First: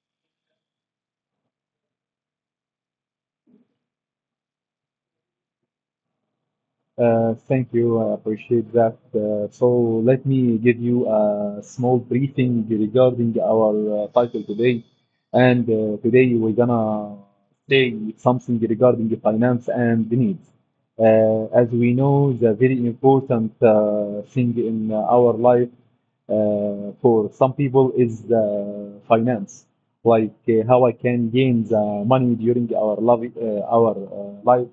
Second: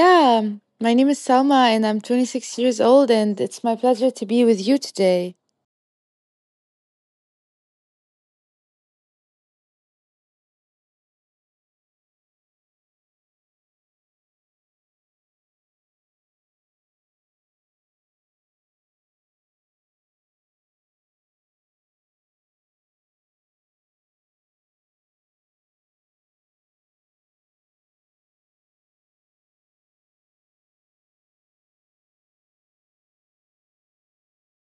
my name is Salma, and I'm 26 years old, and it's my pleasure to be with you today. Thank you. I appreciate that. So let me give you a small briefing regarding our title today. And today we're gonna say something regarding the finance and the needs. As we know, the very important thing in our life for some people is the finance, like how I can gain the money during our love, our life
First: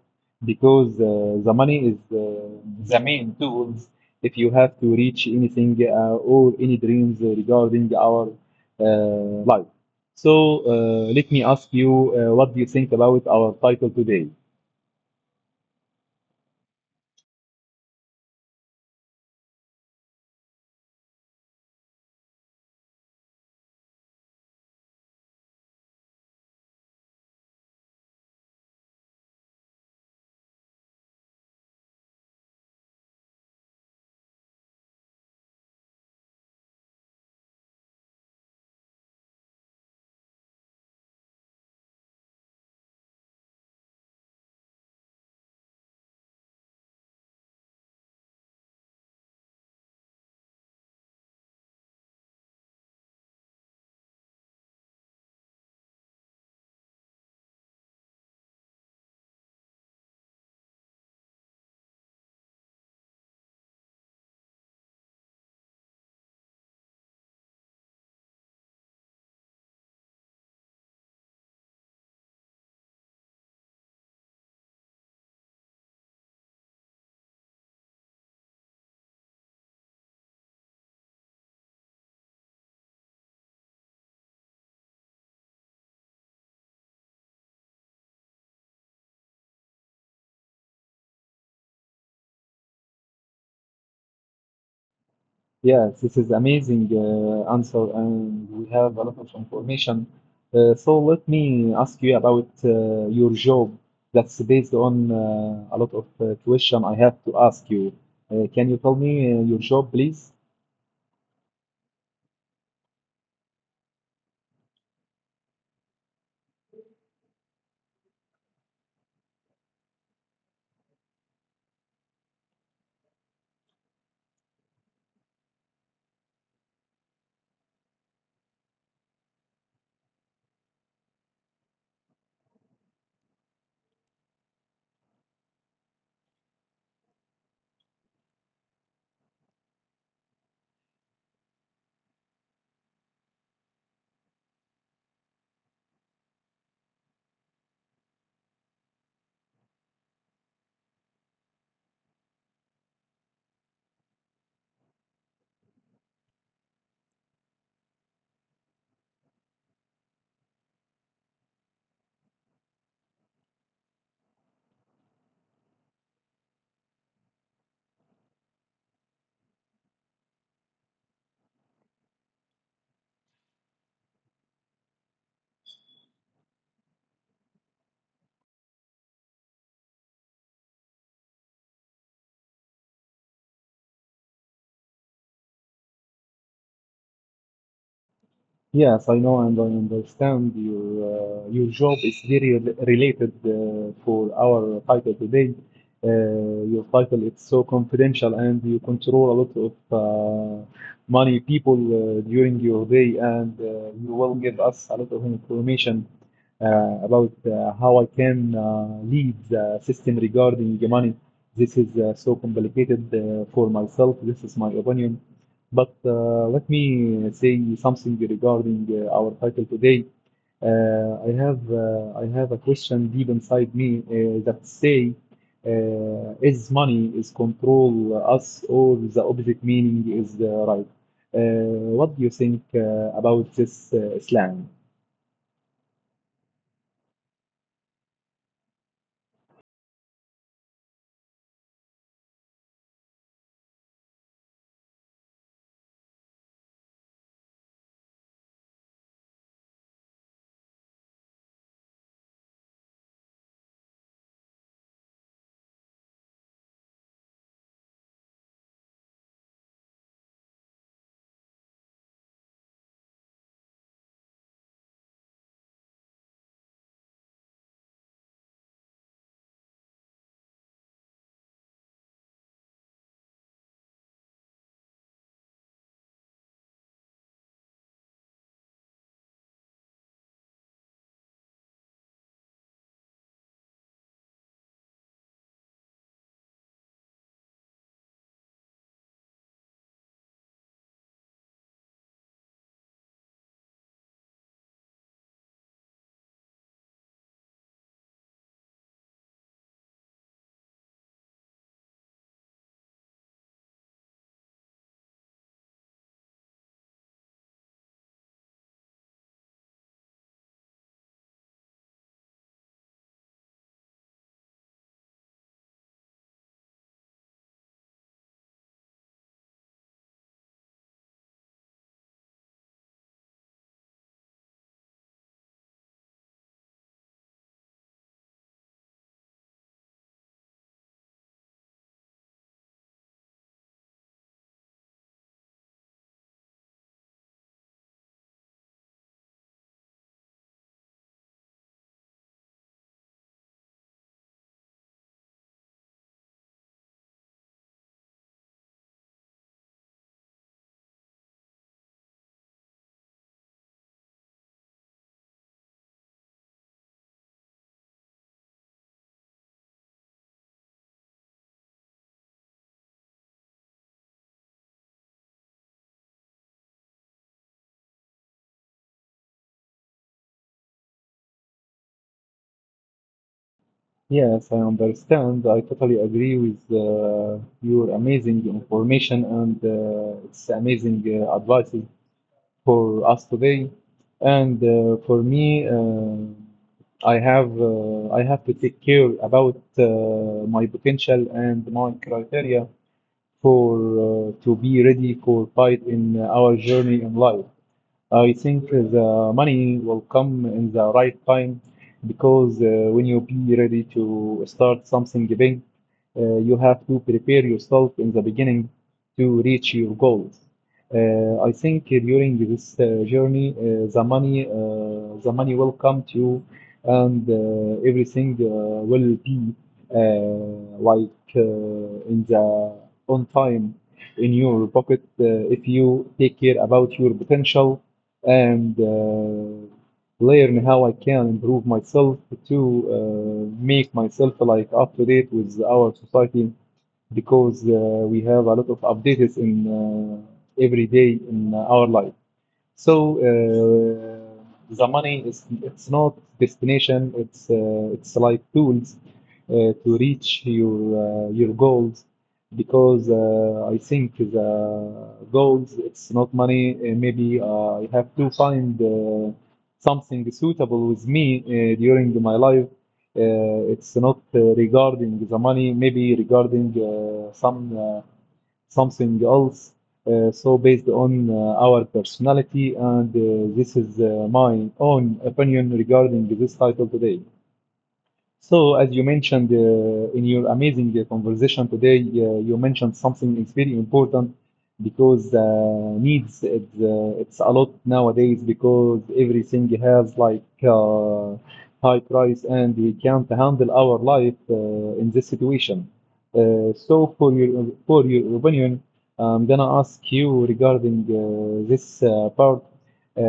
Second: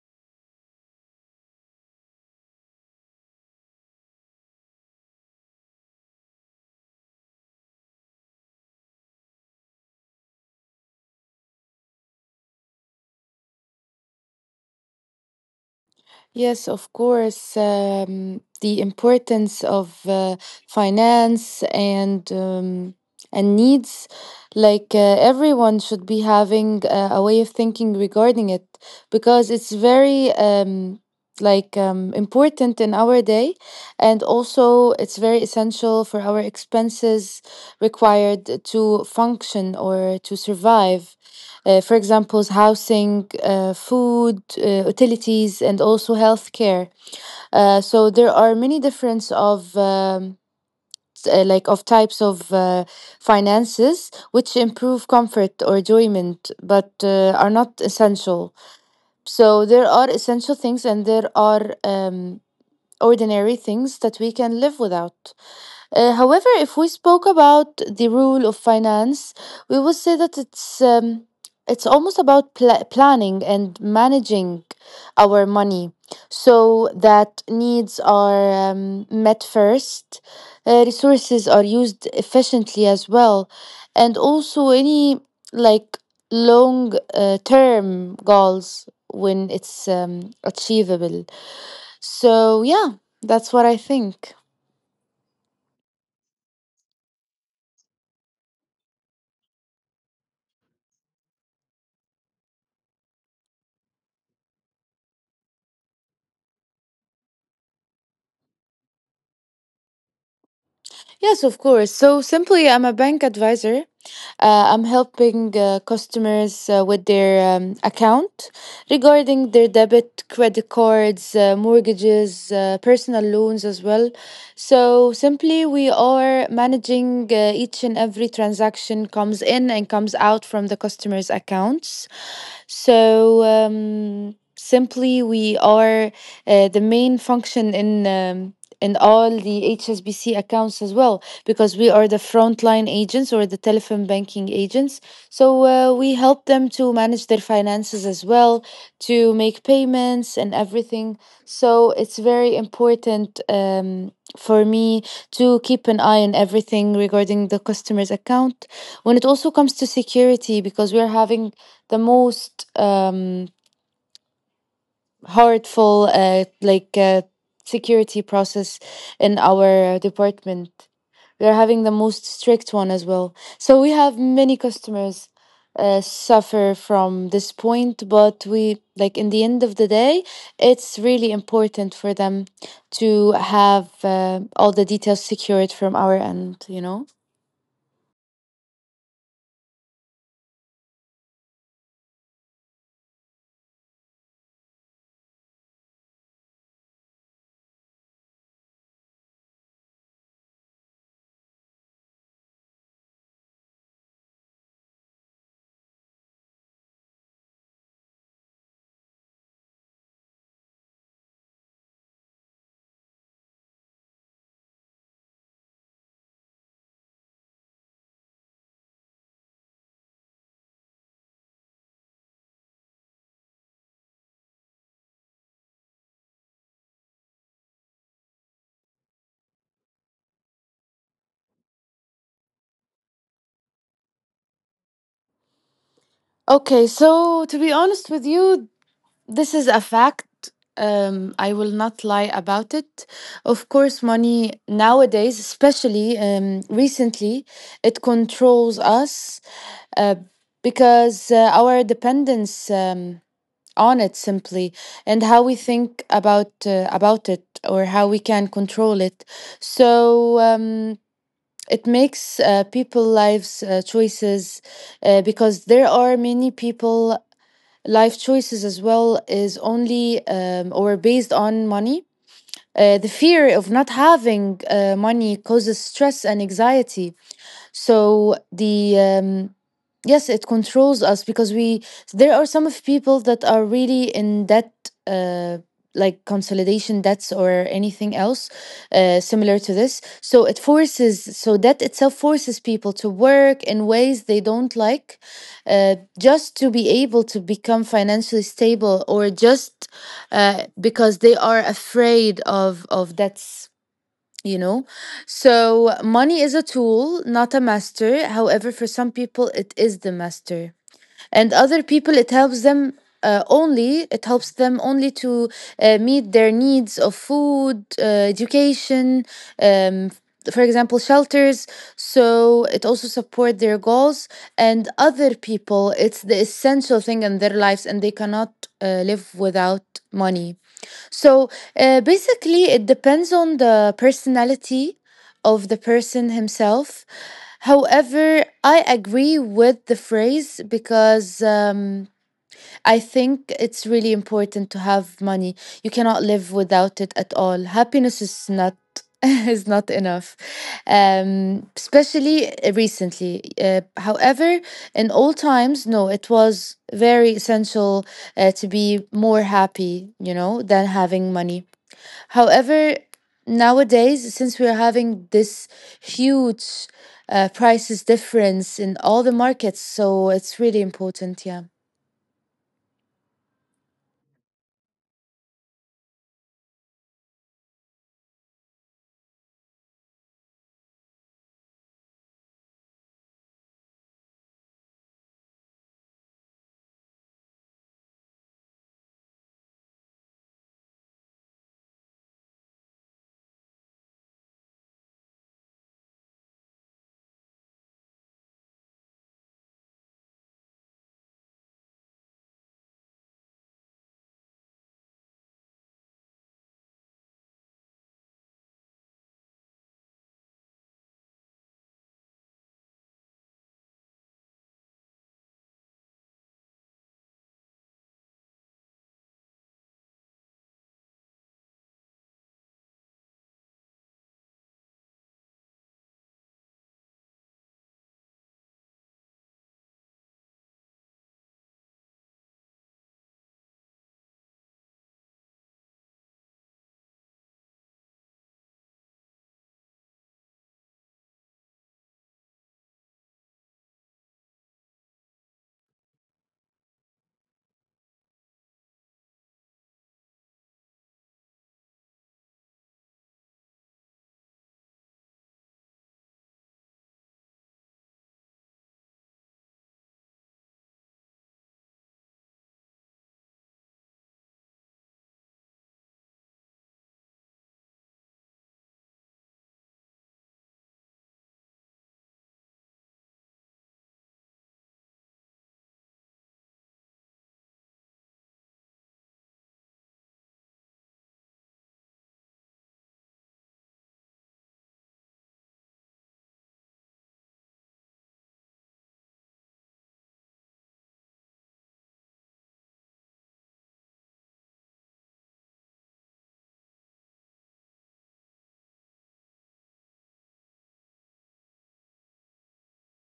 because the money is the main tools if you have to reach anything or any dreams regarding our uh, life. So let me ask you, what do you think about our title today? Yes, of course. The importance of finance and needs, like everyone should be having a way of thinking regarding it, because it's very important in our day, and also it's very essential for our expenses required to function or to survive, for example, housing, food, utilities, and also healthcare. So there are many difference of like of types of finances which improve comfort or enjoyment, but are not essential. So there are essential things, and there are ordinary things that we can live without. However, if we spoke about the rule of finance, we would say that it's almost about planning and managing our money so that needs are met first, resources are used efficiently as well, and also any like long term goals when it's achievable. So yeah, that's what I think. Yes, this is amazing answer, and we have a lot of information. So let me ask you about your job. That's based on a lot of question I have to ask you. Can you tell me your job, please? Yes, of course. So simply, I'm a bank advisor. I'm helping customers with their account regarding their debit, credit cards, mortgages, personal loans as well. So simply, we are managing each and every transaction comes in and comes out from the customer's accounts. Simply, we are the main function in. And all the HSBC accounts as well, because we are the frontline agents or the telephone banking agents. So we help them to manage their finances as well, to make payments and everything. So it's very important for me to keep an eye on everything regarding the customer's account. When it also comes to security, because we're having the most. Hurtful security process in our department, we are having the most strict one as well. So we have many customers suffer from this point, but we, like, in the end of the day it's really important for them to have all the details secured from our end, you know. Yes, I know and I understand your job is very related for our title today. Uh, your title is so confidential, and you control a lot of uh, money people during your day, and you will give us a lot of information about how I can lead the system regarding the money. This is so complicated for myself. This is my opinion. But let me say something regarding our title today. I have a question deep inside me that say, is money is control us, or the opposite meaning is right? Uh, what do you think about this slang? Okay, so to be honest with you, this is a fact. I will not lie about it. Of course, money nowadays, especially recently, it controls us uh, because our dependence on it simply, and how we think about it or how we can control it. So it makes people lives choices because there are many people life choices as well is only or based on money. The fear of not having money causes stress and anxiety. So the yes, it controls us because we, there are some of people that are really in debt, uh like consolidation debts or anything else similar to this, so it forces, so that itself forces people to work in ways they don't like, just to be able to become financially stable, or just because they are afraid of debts, you know. So money is a tool, not a master. However, for some people it is the master, and other people it helps them, only it helps them only to meet their needs of food, education, um, for example shelters, so it also support their goals. And other people, it's the essential thing in their lives and they cannot live without money. So basically, it depends on the personality of the person himself. However, I agree with the phrase because. I think it's really important to have money. You cannot live without it at all. Happiness is not is not enough, especially recently. However, in old times, no, it was very essential to be more happy, you know, than having money. However, nowadays, since we're having this huge prices difference in all the markets, so it's really important, yeah. Yes, I understand. I totally agree with your amazing information, and it's amazing advices for us today. And for me, I have to take care about my potential and my criteria for to be ready for fight in our journey in life. I think the money will come in the right time because when you be ready to start something big, you have to prepare yourself in the beginning to reach your goals. I think during this journey, the money will come to you, and everything will be uh, like in the on time in your pocket if you take care about your potential, and learn how I can improve myself to make myself like up to date with our society because we have a lot of updates in every day in our life. So the money is it's not destination. It's like tools to reach your goals because I think the goals it's not money. Maybe I have to find something suitable with me during my life. It's not regarding the money. Maybe regarding something else. So based on our personality, and this is my own opinion regarding this title today. So, as you mentioned in your amazing conversation today, you mentioned something is very important because needs it's a lot nowadays because everything has like high price, and we can't handle our life in this situation. So, for your opinion, I'm gonna ask you regarding this part, uh,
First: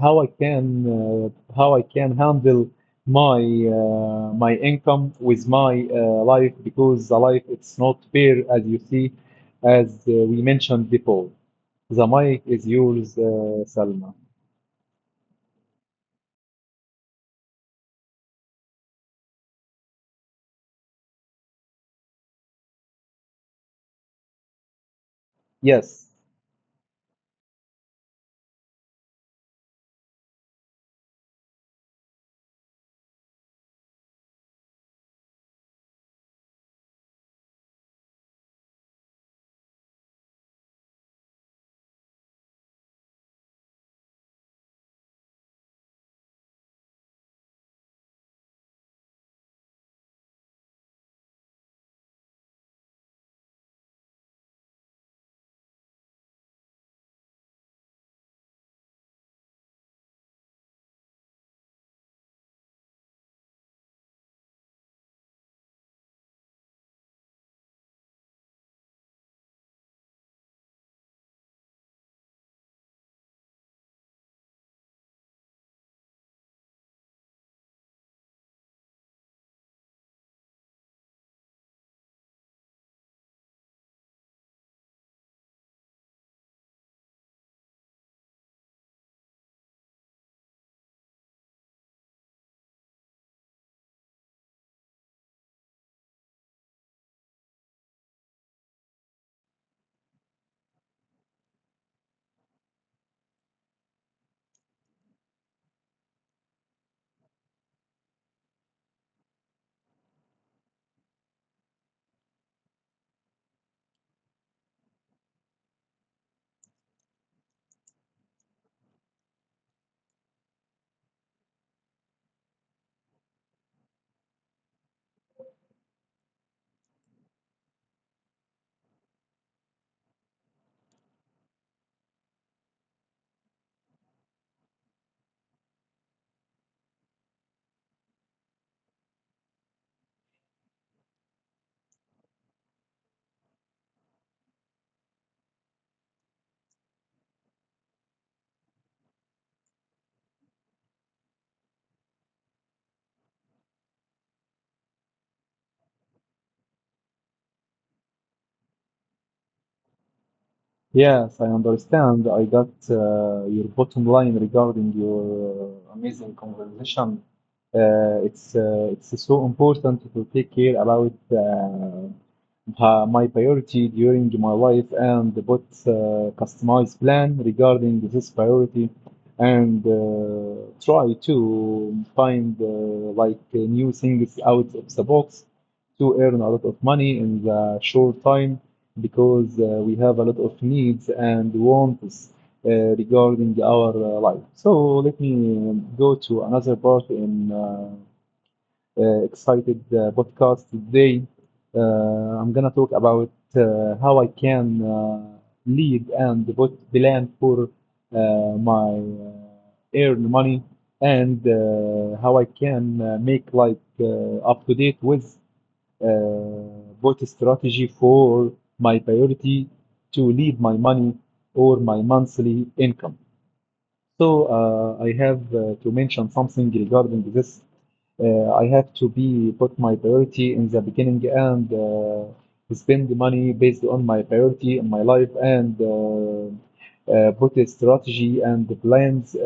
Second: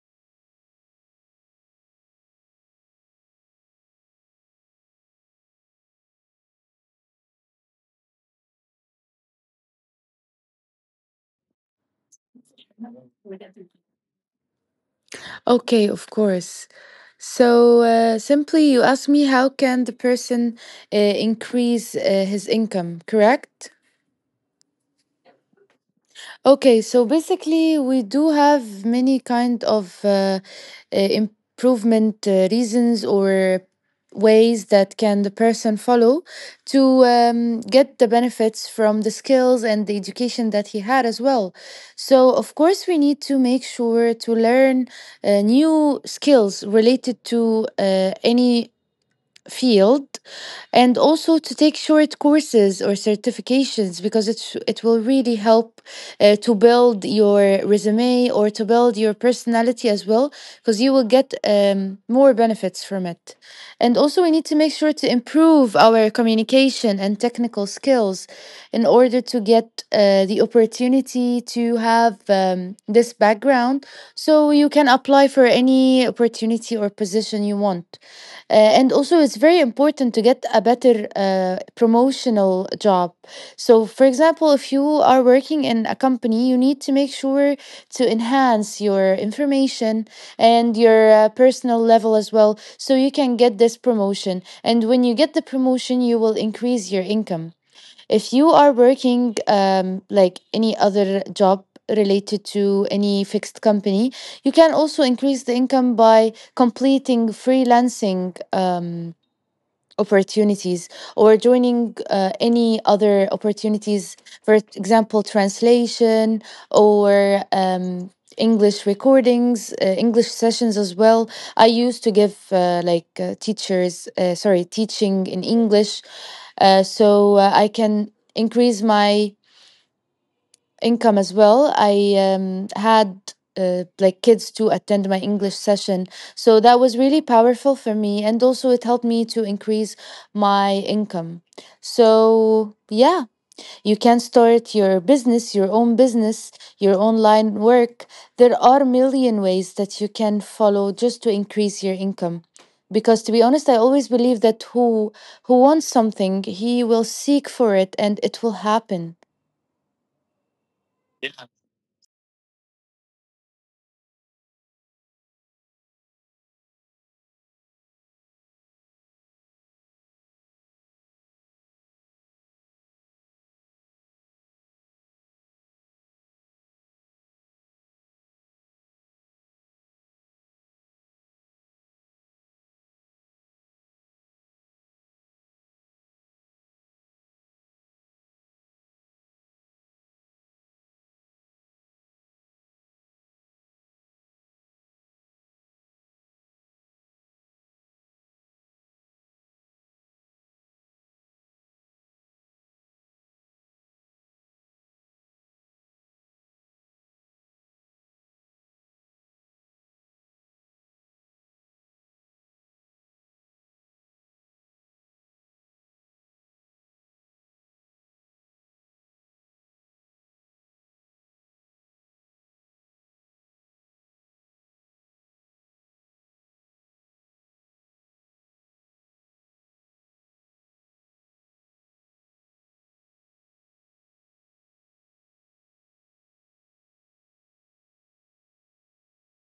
how I can uh, how I can handle my my income with my life because the life it's not fair as you see, as we mentioned before. The mic is yours, Salma. Okay, of course. So simply, you ask me how can the person increase his income, correct? Yes. Okay, so basically, we do have many kind of improvement reasons or ways that can the person follow to get the benefits from the skills and the education that he had as well. So, of course, we need to make sure to learn new skills related to any field, and also to take short courses or certifications because it will really help to build your resume or to build your personality as well, because you will get more benefits from it. And also we need to make sure to improve our communication and technical skills in order to get the opportunity to have this background, so you can apply for any opportunity or position you want. Uh, and also, it's very important to get a better promotional job. So, for example, if you are working in a company, you need to make sure to enhance your information and your personal level as well, so you can get this promotion. And when you get the promotion, you will increase your income. If you are working like any other job related to any fixed company, you can also increase the income by completing freelancing opportunities or joining any other opportunities, for example translation, or english recordings, english sessions as well. I used to give like teachers sorry teaching in english, I can increase my income as well. I had like kids to attend my English session. So that was really powerful for me. And also, it helped me to increase my income. So, yeah, you can start your business, your own business, your online work. There are a million ways that you can follow just to increase your income. Because to be honest, I always believe that who wants something, he will seek for it and it will happen. Yes, I understand. I got your bottom line regarding your amazing conversation. It's so important to take care about my priority during my life, and what customized plan regarding this priority, and try to find like new things out of the box to earn a lot of money in the short time because we have a lot of needs and wants uh, regarding our life. So let me go to another part in excited podcast today. Uh, I'm gonna talk about how I can lead and what plan for uh, my earn money, and how I can make like up to date with uh, what strategy for my priority to lead my money or my monthly income. So I have to mention something regarding this. I have to be put my priority in the beginning, and spend money based on my priority in my life, and put a strategy and the plans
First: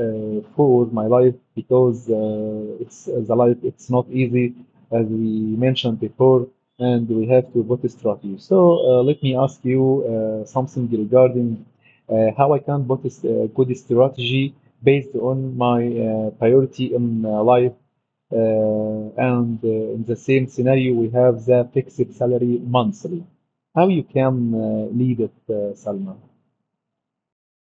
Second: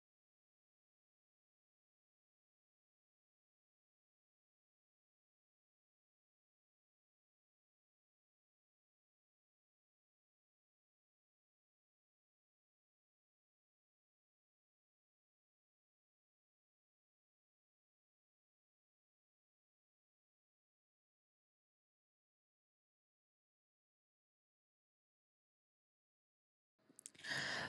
for my life because it's the life it's not easy as we mentioned before, and we have to put a strategy. So let me ask you something regarding how I can put a good strategy based on my priority in life. Uh, and in the same scenario, we have the fixed salary monthly. How you can lead it, Salma?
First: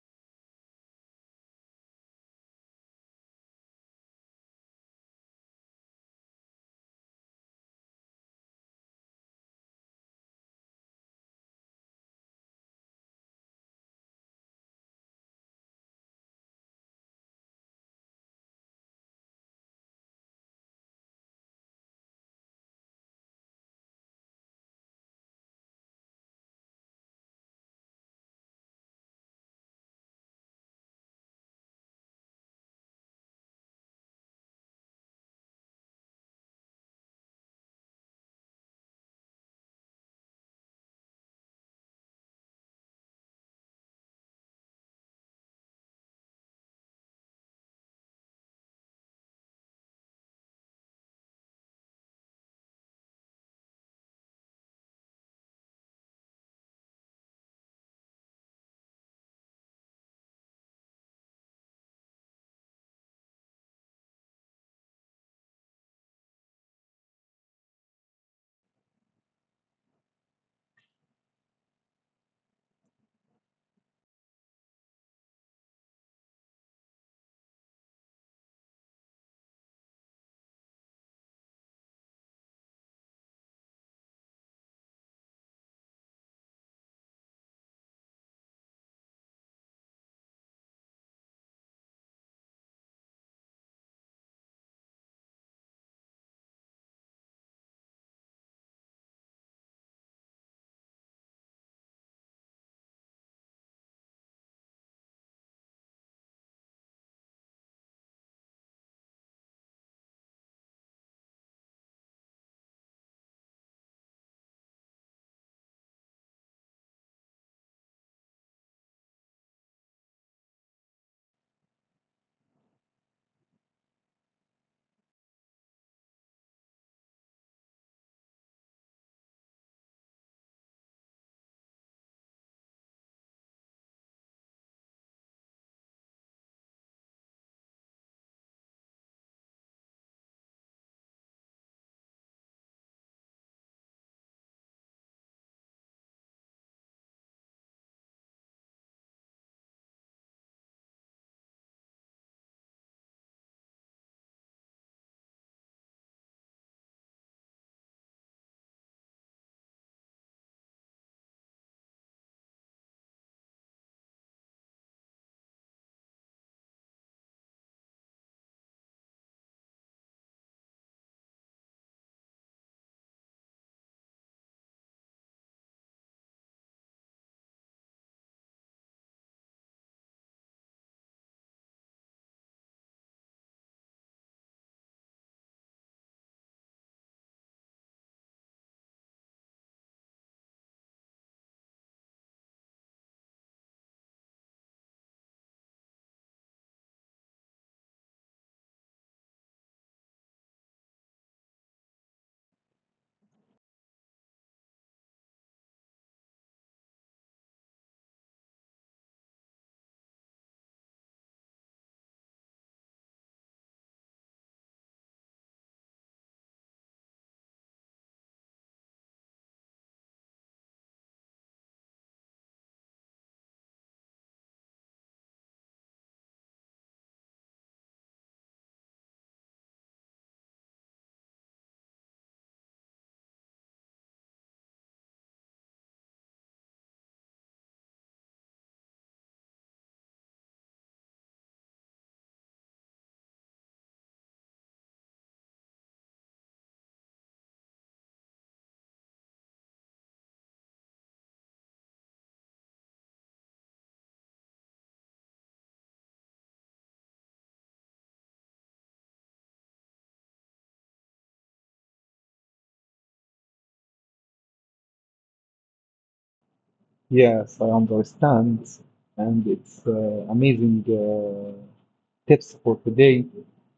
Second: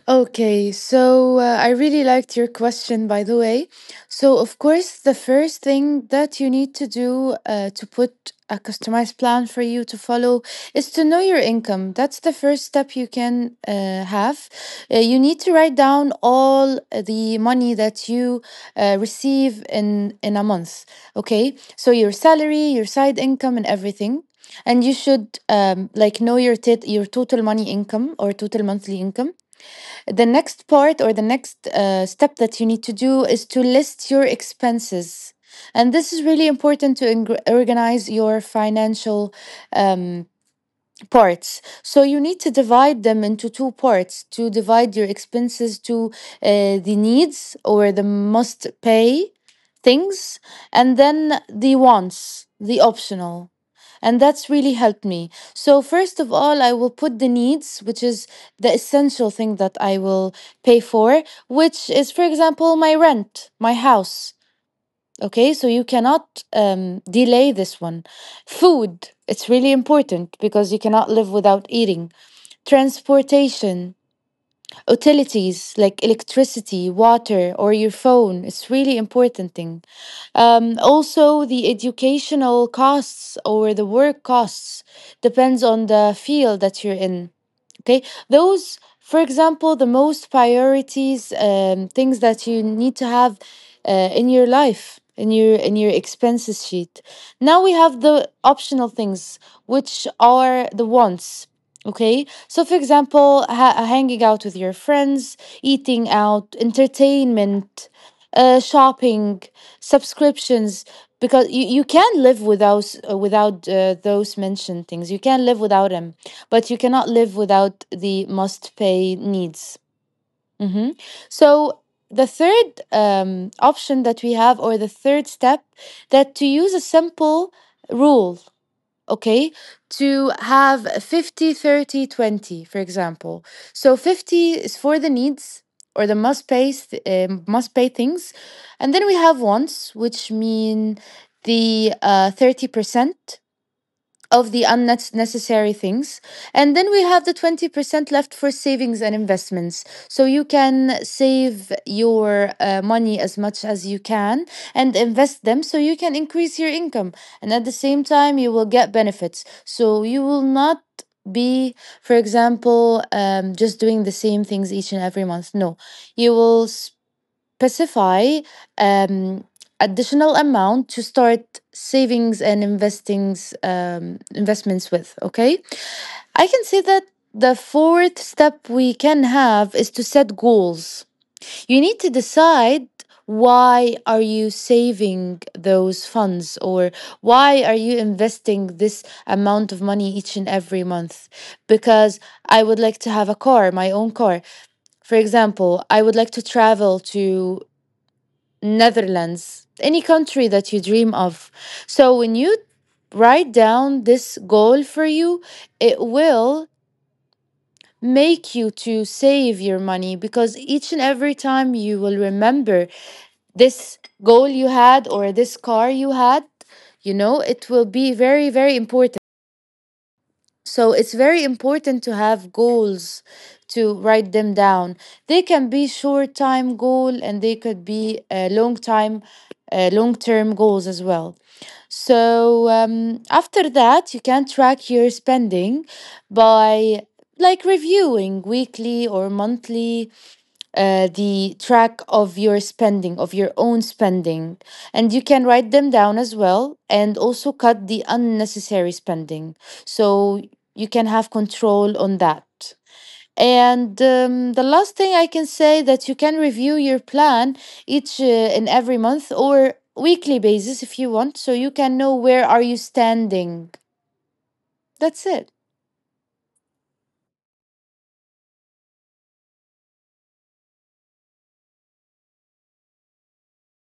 Okay, so I really liked your question, by the way. So, of course, the first thing that you need to do to put a customized plan for you to follow is to know your income. That's the first step you can have. You need to write down all the money that you receive in a month. Okay, so your salary, your side income, and everything. And you should like know your your total money income, or total monthly income. The next part, or the next step that you need to do is to list your expenses, and this is really important to organize your financial um, parts. So you need to divide them into two parts. To divide your expenses to the needs, or the must pay things, and then the wants, the optional. And that's really helped me. So first of all, I will put the needs, which is the essential thing that I will pay for, which is, for example, my rent, my house. Okay, so you cannot delay this one. Food, it's really important because you cannot live without eating. Transportation, utilities like electricity, water, or your phone, it's really important thing. Also, the educational costs or the work costs depends on the field that you're in. Okay, those for example the most priorities things that you need to have in your life, in your expenses sheet. Now we have the optional things, which are the wants. Okay, so for example, hanging out with your friends, eating out, entertainment, shopping, subscriptions, because you can live without, those mentioned things, you can live without them, but you cannot live without the must pay needs. Mhm. So, the third option that we have, or the third step, that to use a simple rule, okay, to have 50, 30, 20, for example. So, 50 is for the needs or the must pay, things. And then we have wants, which mean the 30% of the unnecessary things. And then we have the 20% left for savings and investments. So you can save your money as much as you can and invest them so you can increase your income. And at the same time, you will get benefits. So you will not be, for example, just doing the same things each and every month. No, you will specify um, additional amount to start savings and investings investments with. Okay, I can say that the fourth step we can have is to set goals. You need to decide why are you saving those funds, or why are you investing this amount of money each and every month. Because I would like to have a car, my own car, for example. I would like to travel to Netherlands, any country that you dream of. So when you write down this goal for you, it will make you to save your money, because each and every time you will remember this goal you had or this car you had, it will be very, very important. So it's very important to have goals, to write them down. They can be short time goal and they could be long time long term goals as well. So after that you can track your spending by like reviewing weekly or monthly, the track of your spending, of your own spending. And you can write them down as well, and also cut the unnecessary spending. So you can have control on that. And the last thing I can say that you can review your plan each and every month or weekly basis if you want, so you can know where are you standing. That's it. Yes, I understand, and it's amazing tips for today.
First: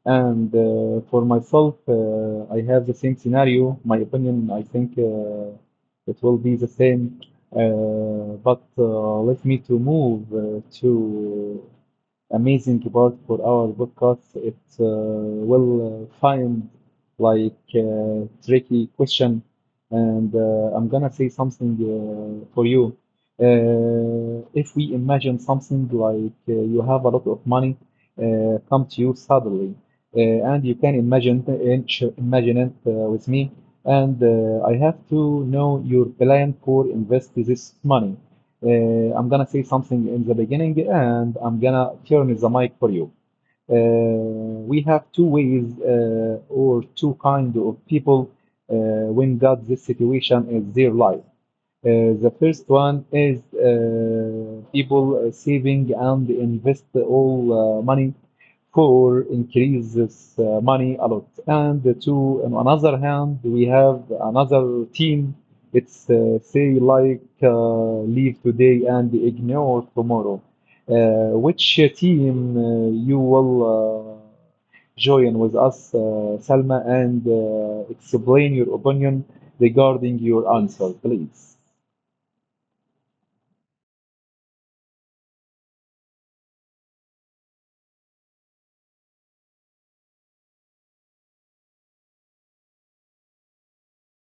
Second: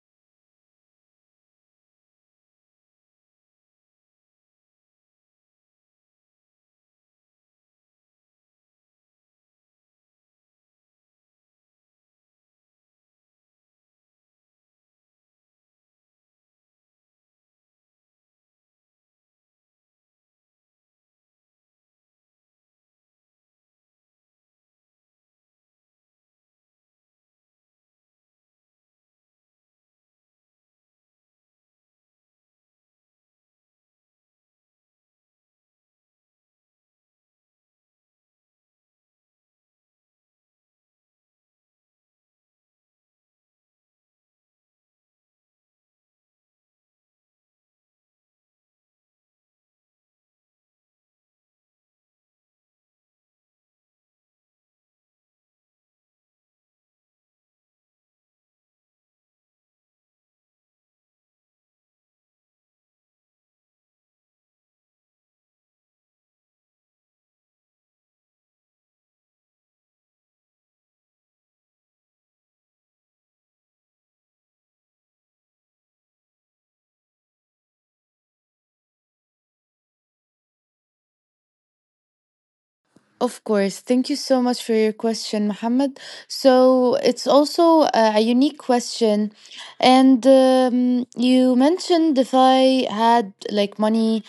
And for myself, I have the same scenario. My opinion, I think it will be the same. But let me to move to amazing part for our podcast. It will find like tricky question, and I'm gonna say something for you. If we imagine something like you have a lot of money come to you suddenly, and you can imagine it with me, and I have to know your plan for invest this money. I'm gonna say something in the beginning, and I'm gonna turn the mic for you. Uh, we have two ways or two kind of people when got this situation in their life. The first one is people saving and invest all money for increase this money a lot. And to on another hand, we have another team. It's say like leave today and ignore tomorrow. Which team you will join with us, Salma, and explain your opinion regarding your answer, please? Of course. Thank you so much for your question, Mohammed. So it's also a unique question. And you mentioned if I had like money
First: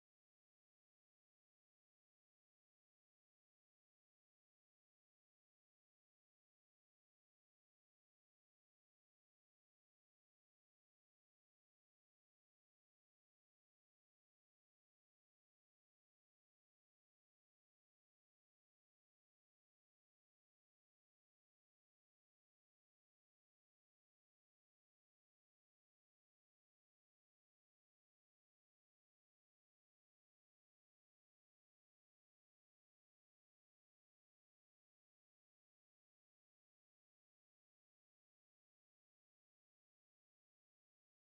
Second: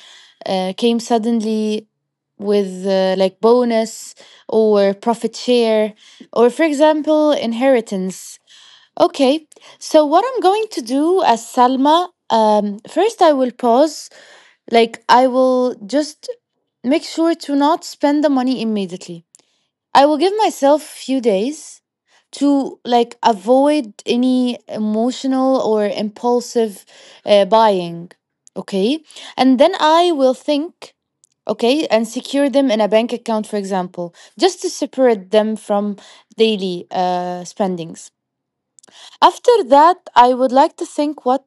came suddenly with like bonus or profit share, or for example, inheritance. Okay, so what I'm going to do as Salma, first I will pause. Like, I will just make sure to not spend the money immediately. I will give myself few days to like avoid any emotional or impulsive buying. Okay, and then I will think. Okay, and secure them in a bank account, for example, just to separate them from daily spendings. After that, I would like to think what,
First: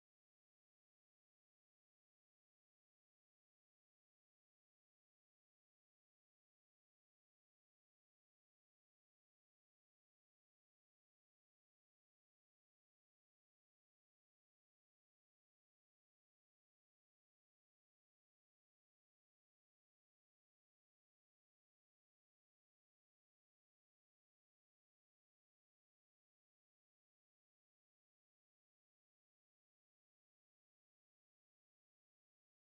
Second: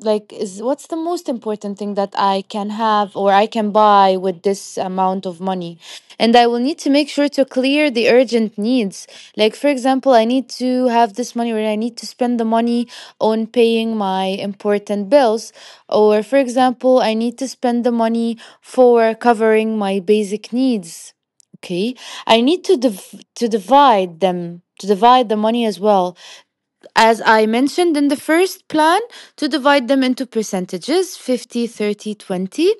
like, is, what's the most important thing that I can have or I can buy with this amount of money. And I will need to make sure to clear the urgent needs, like for example, I need to have this money or I need to spend the money on paying my important bills, or for example, I need to spend the money for covering my basic needs. Okay, I need to divide them, to divide the money as well, as I mentioned in the first plan, to divide them into percentages 50, 30, 20.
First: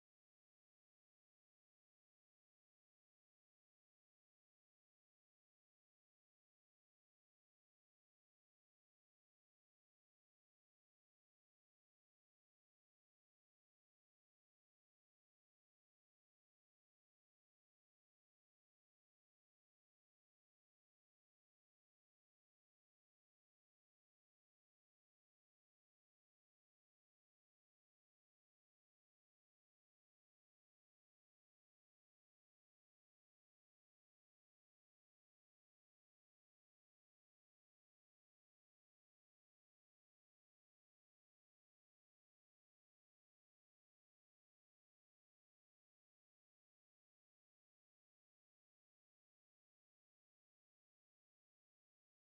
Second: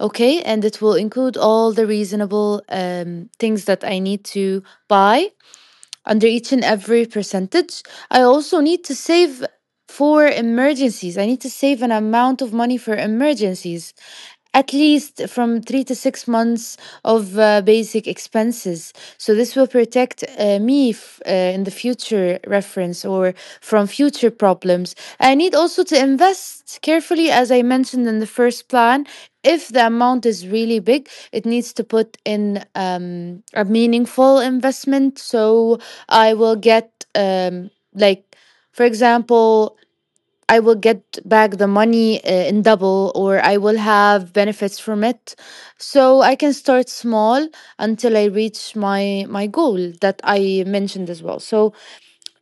Okay, and it will include all the reasonable things that I need to buy under each and every percentage. I also need to save for emergencies. I need to save an amount of money for emergencies, at least from 3 to 6 months of basic expenses. So this will protect me in the future reference or from future problems. I need also to invest carefully, as I mentioned in the first plan. If the amount is really big, it needs to put in a meaningful investment. So I will get like, for example, I will get back the money in double, or I will have benefits from it, so I can start small until I reach my goal that I mentioned as well. So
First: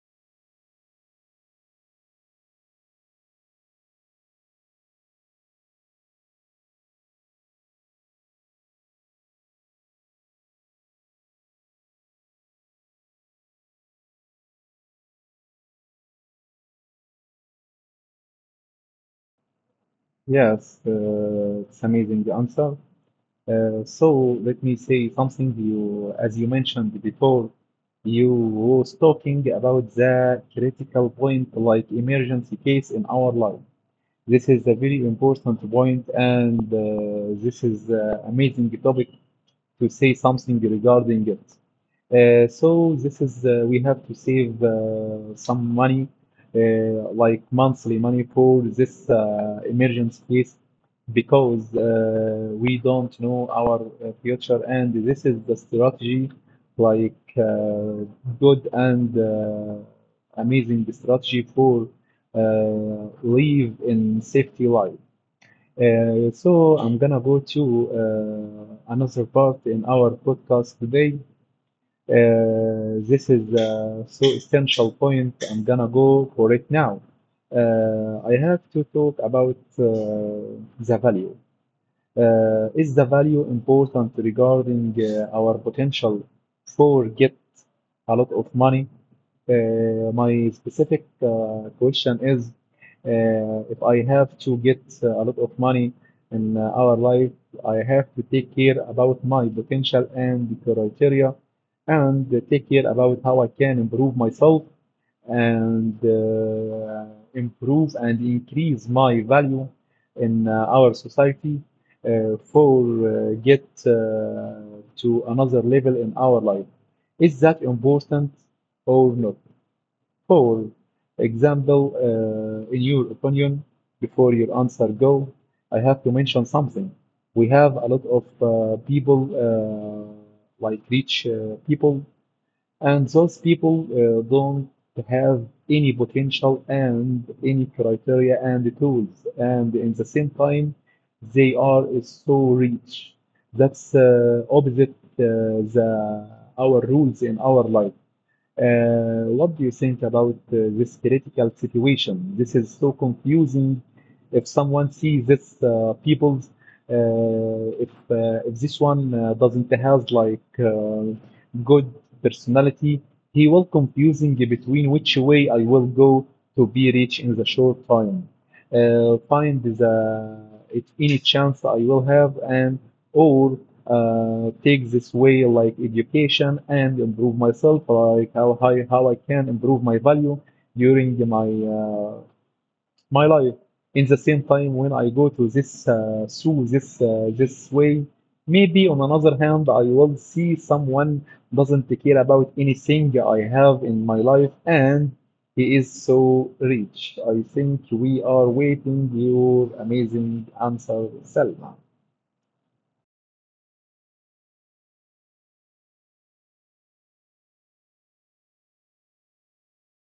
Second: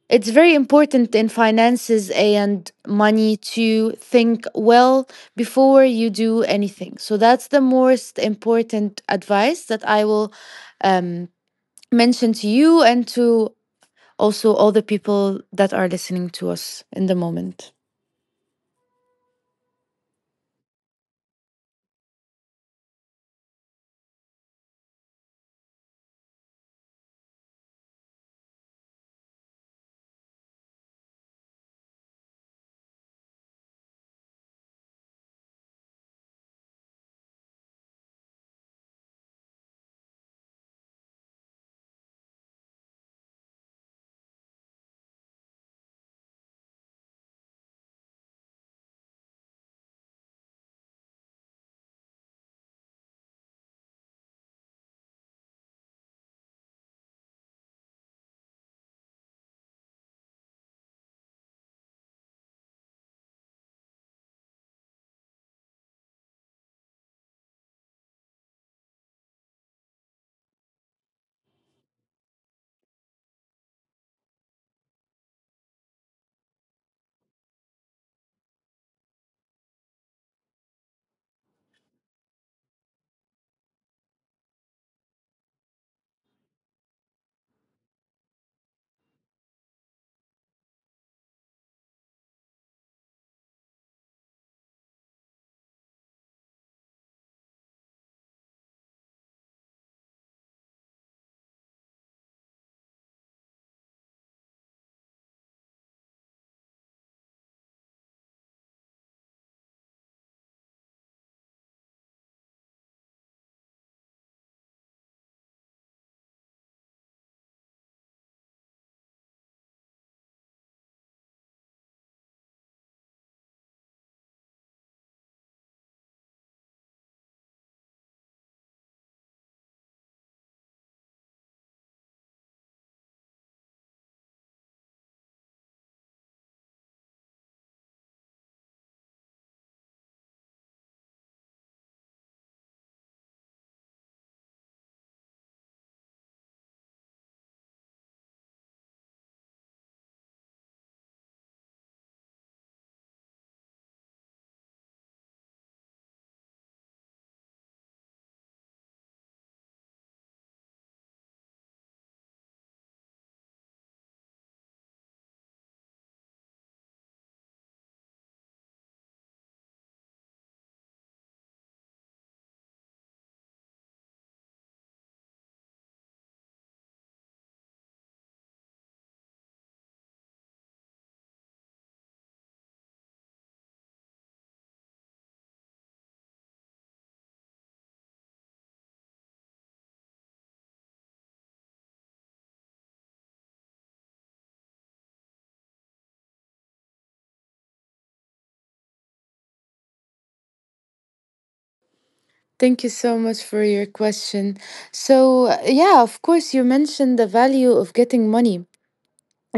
it's very important in finances and money to think well before you do anything. So that's the most important advice that I will um mention to you, and to also all the people that are listening to us in the moment. Yes, it's amazing answer. So let me say something. You, as you mentioned before, you was talking about the critical point, like emergency case in our life. This is a very important point, and this is amazing topic to say something regarding it. So this is we have to save some money, uh, like monthly money for this emergency case because we don't know our future, and this is the strategy like good and amazing strategy for uh, live in safety life. So I'm gonna go to another part in our podcast today. This is so essential point. I'm gonna go for it now. I have to talk about the value. Is the value important regarding our potential for get a lot of money? My specific question is, if I have to get a lot of money in our life, I have to take care about my potential and criteria, and take care about how I can improve myself, and improve and increase my value in our society for get to another level in our life. Is that important or not? For example, in your opinion, before your answer go, I have to mention something. We have a lot of people, like rich people, and those people don't have any potential and any criteria and tools. And in the same time, they are so rich. That's opposite the our rules in our life. What do you think about this critical situation? This is so confusing. If someone sees this people's, if this one doesn't have like good personality, he will confusing between which way I will go to be rich in the short time. Find the it any chance I will have and or take this way like education and improve myself like how I can improve my value during my my life. In the same time, when I go to this through this this way, maybe on another hand, I will see someone doesn't care about anything I have in my life, and he is so rich. I think we are waiting your amazing answer, Selma. Thank you so much for your question. So, yeah, of course, you mentioned the value of getting money.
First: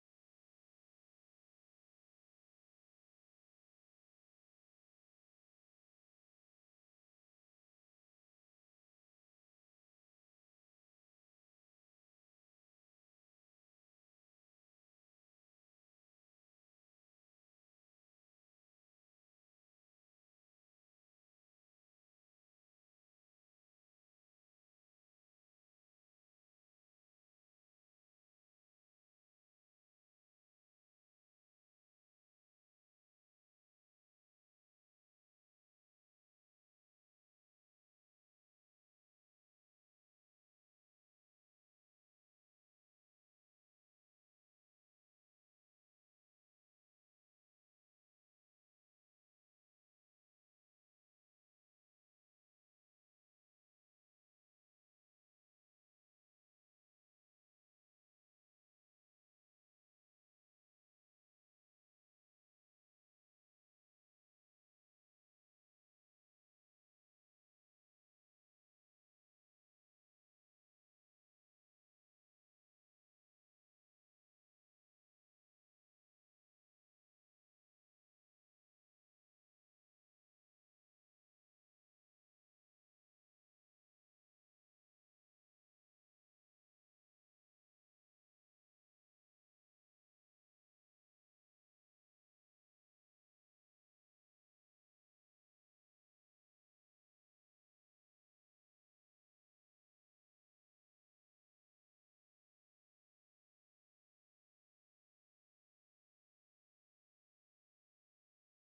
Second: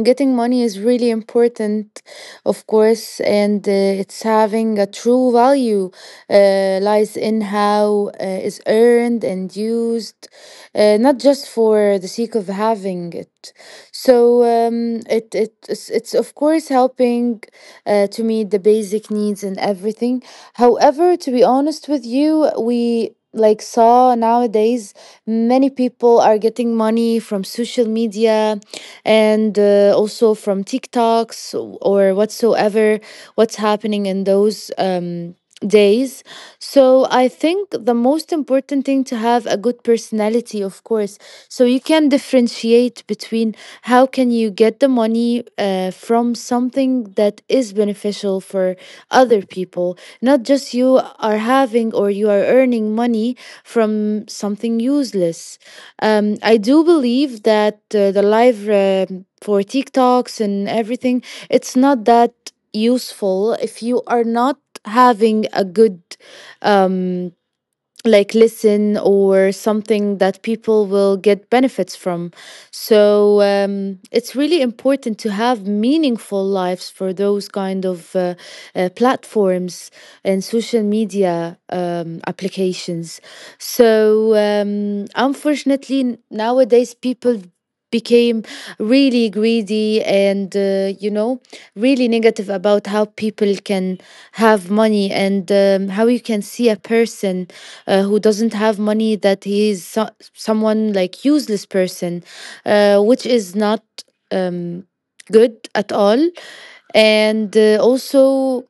Getting money is really important, of course, and it's having a true value lies in how is earned and used, not just for the sake of having it. So it's of course helping to meet the basic needs and everything. However, to be honest with you, we like saw nowadays many people are getting money from social media, and also from TikToks or whatsoever, what's happening in those days. So I think the most important thing to have a good personality, of course. So you can differentiate between how can you get the money from something that is beneficial for other people, not just you are having or you are earning money from something useless. I do believe that the live for TikToks and everything, it's not that useful if you are not having a good um, like listen or something that people will get benefits from. So it's really important to have meaningful lives for those kind of platforms and social media applications. So unfortunately, nowadays people became really greedy, and really negative about how people can have money, and how you can see a person who doesn't have money, that he is someone like useless person, which is not um, good at all. And also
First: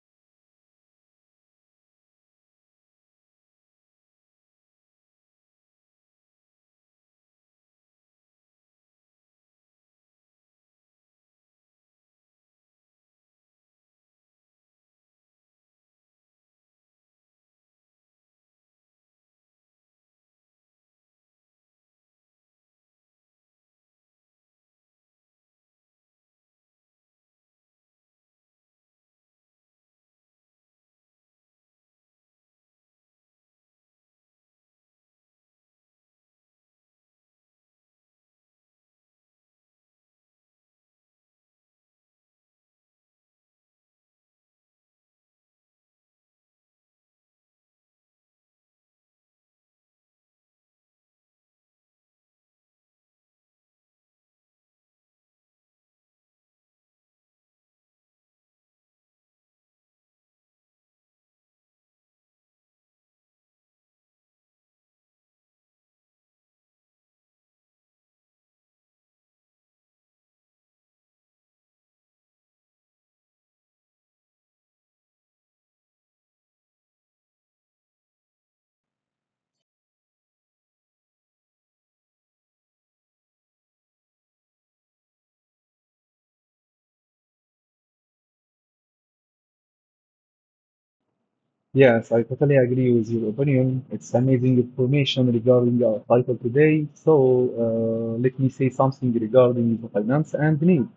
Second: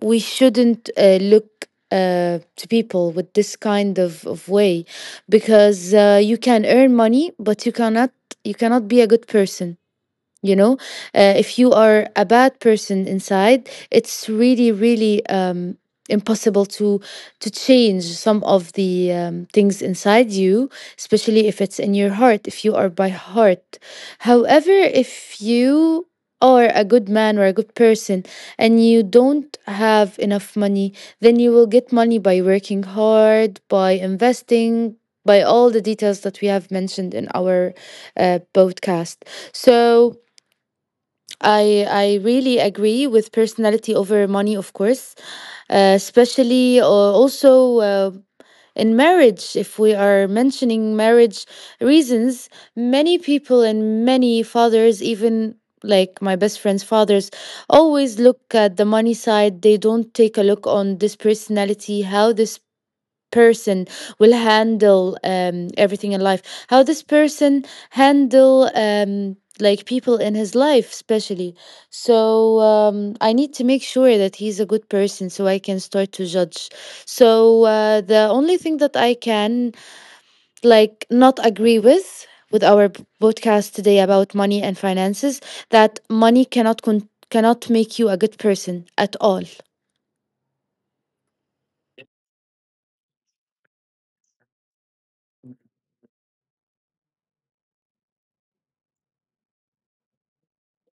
we shouldn't look to people with this kind of way, because you can earn money but you cannot, you cannot be a good person, you know. If you are a bad person inside, it's really really impossible to change some of the things inside you, especially if it's in your heart, if you are by heart. However, if you are a good man or a good person, and you don't have enough money, then you will get money by working hard, by investing, by all the details that we have mentioned in our podcast. So I really agree with personality over money, of course, especially also in marriage. If we are mentioning marriage reasons, many people and many fathers, even like my best friend's fathers, always look at the money side. They don't take a look on this personality, how this person will handle everything in life, how this person handle like people in his life especially. So I need to make sure that he's a good person so I can start to judge. So the only thing that I can like not agree with our podcast today about money and finances, that money cannot cannot make you a good person at all. Yes, I totally agree with your opinion. It's amazing information regarding our title today. So let me say something regarding the finance and need.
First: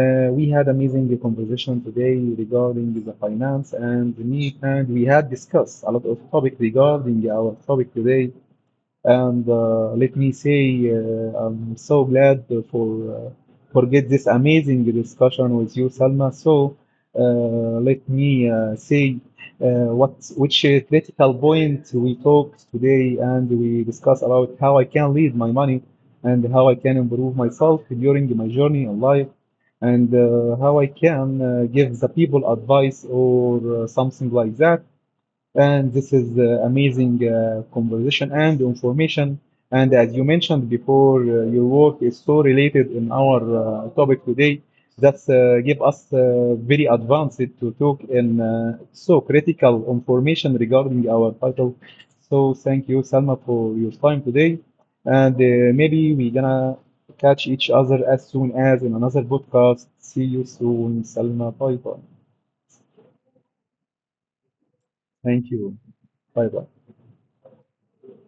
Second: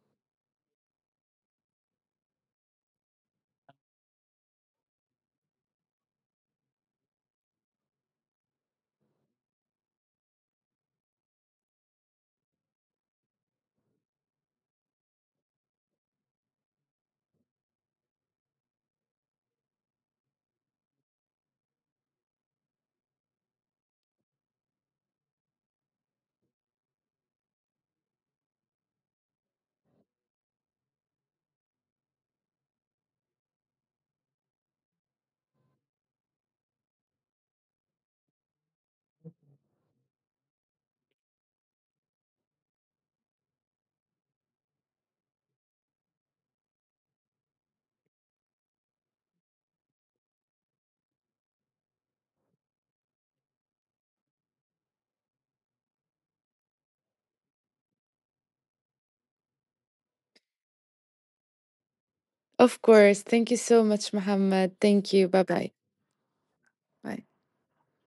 We had amazing conversation today regarding the finance and the need, and we had discussed a lot of topic regarding our topic today, and let me say, I'm so glad for uh, for get this amazing discussion with you, Salma. So let me say what which critical point we talked today, and we discuss about how I can lead my money, and how I can improve myself during my journey in life, and how I can give the people advice or something like that. And this is amazing conversation and information. And as you mentioned before, your work is so related in our topic today. That's give us very advanced to talk in so critical information regarding our title. So thank you, Salma, for your time today. And maybe we're gonna catch each other as soon as in another podcast. See you soon, Salma. Bye bye. Of course, thank you so much, Muhammad. Thank you. Bye Thank bye. you. Bye bye. Bye.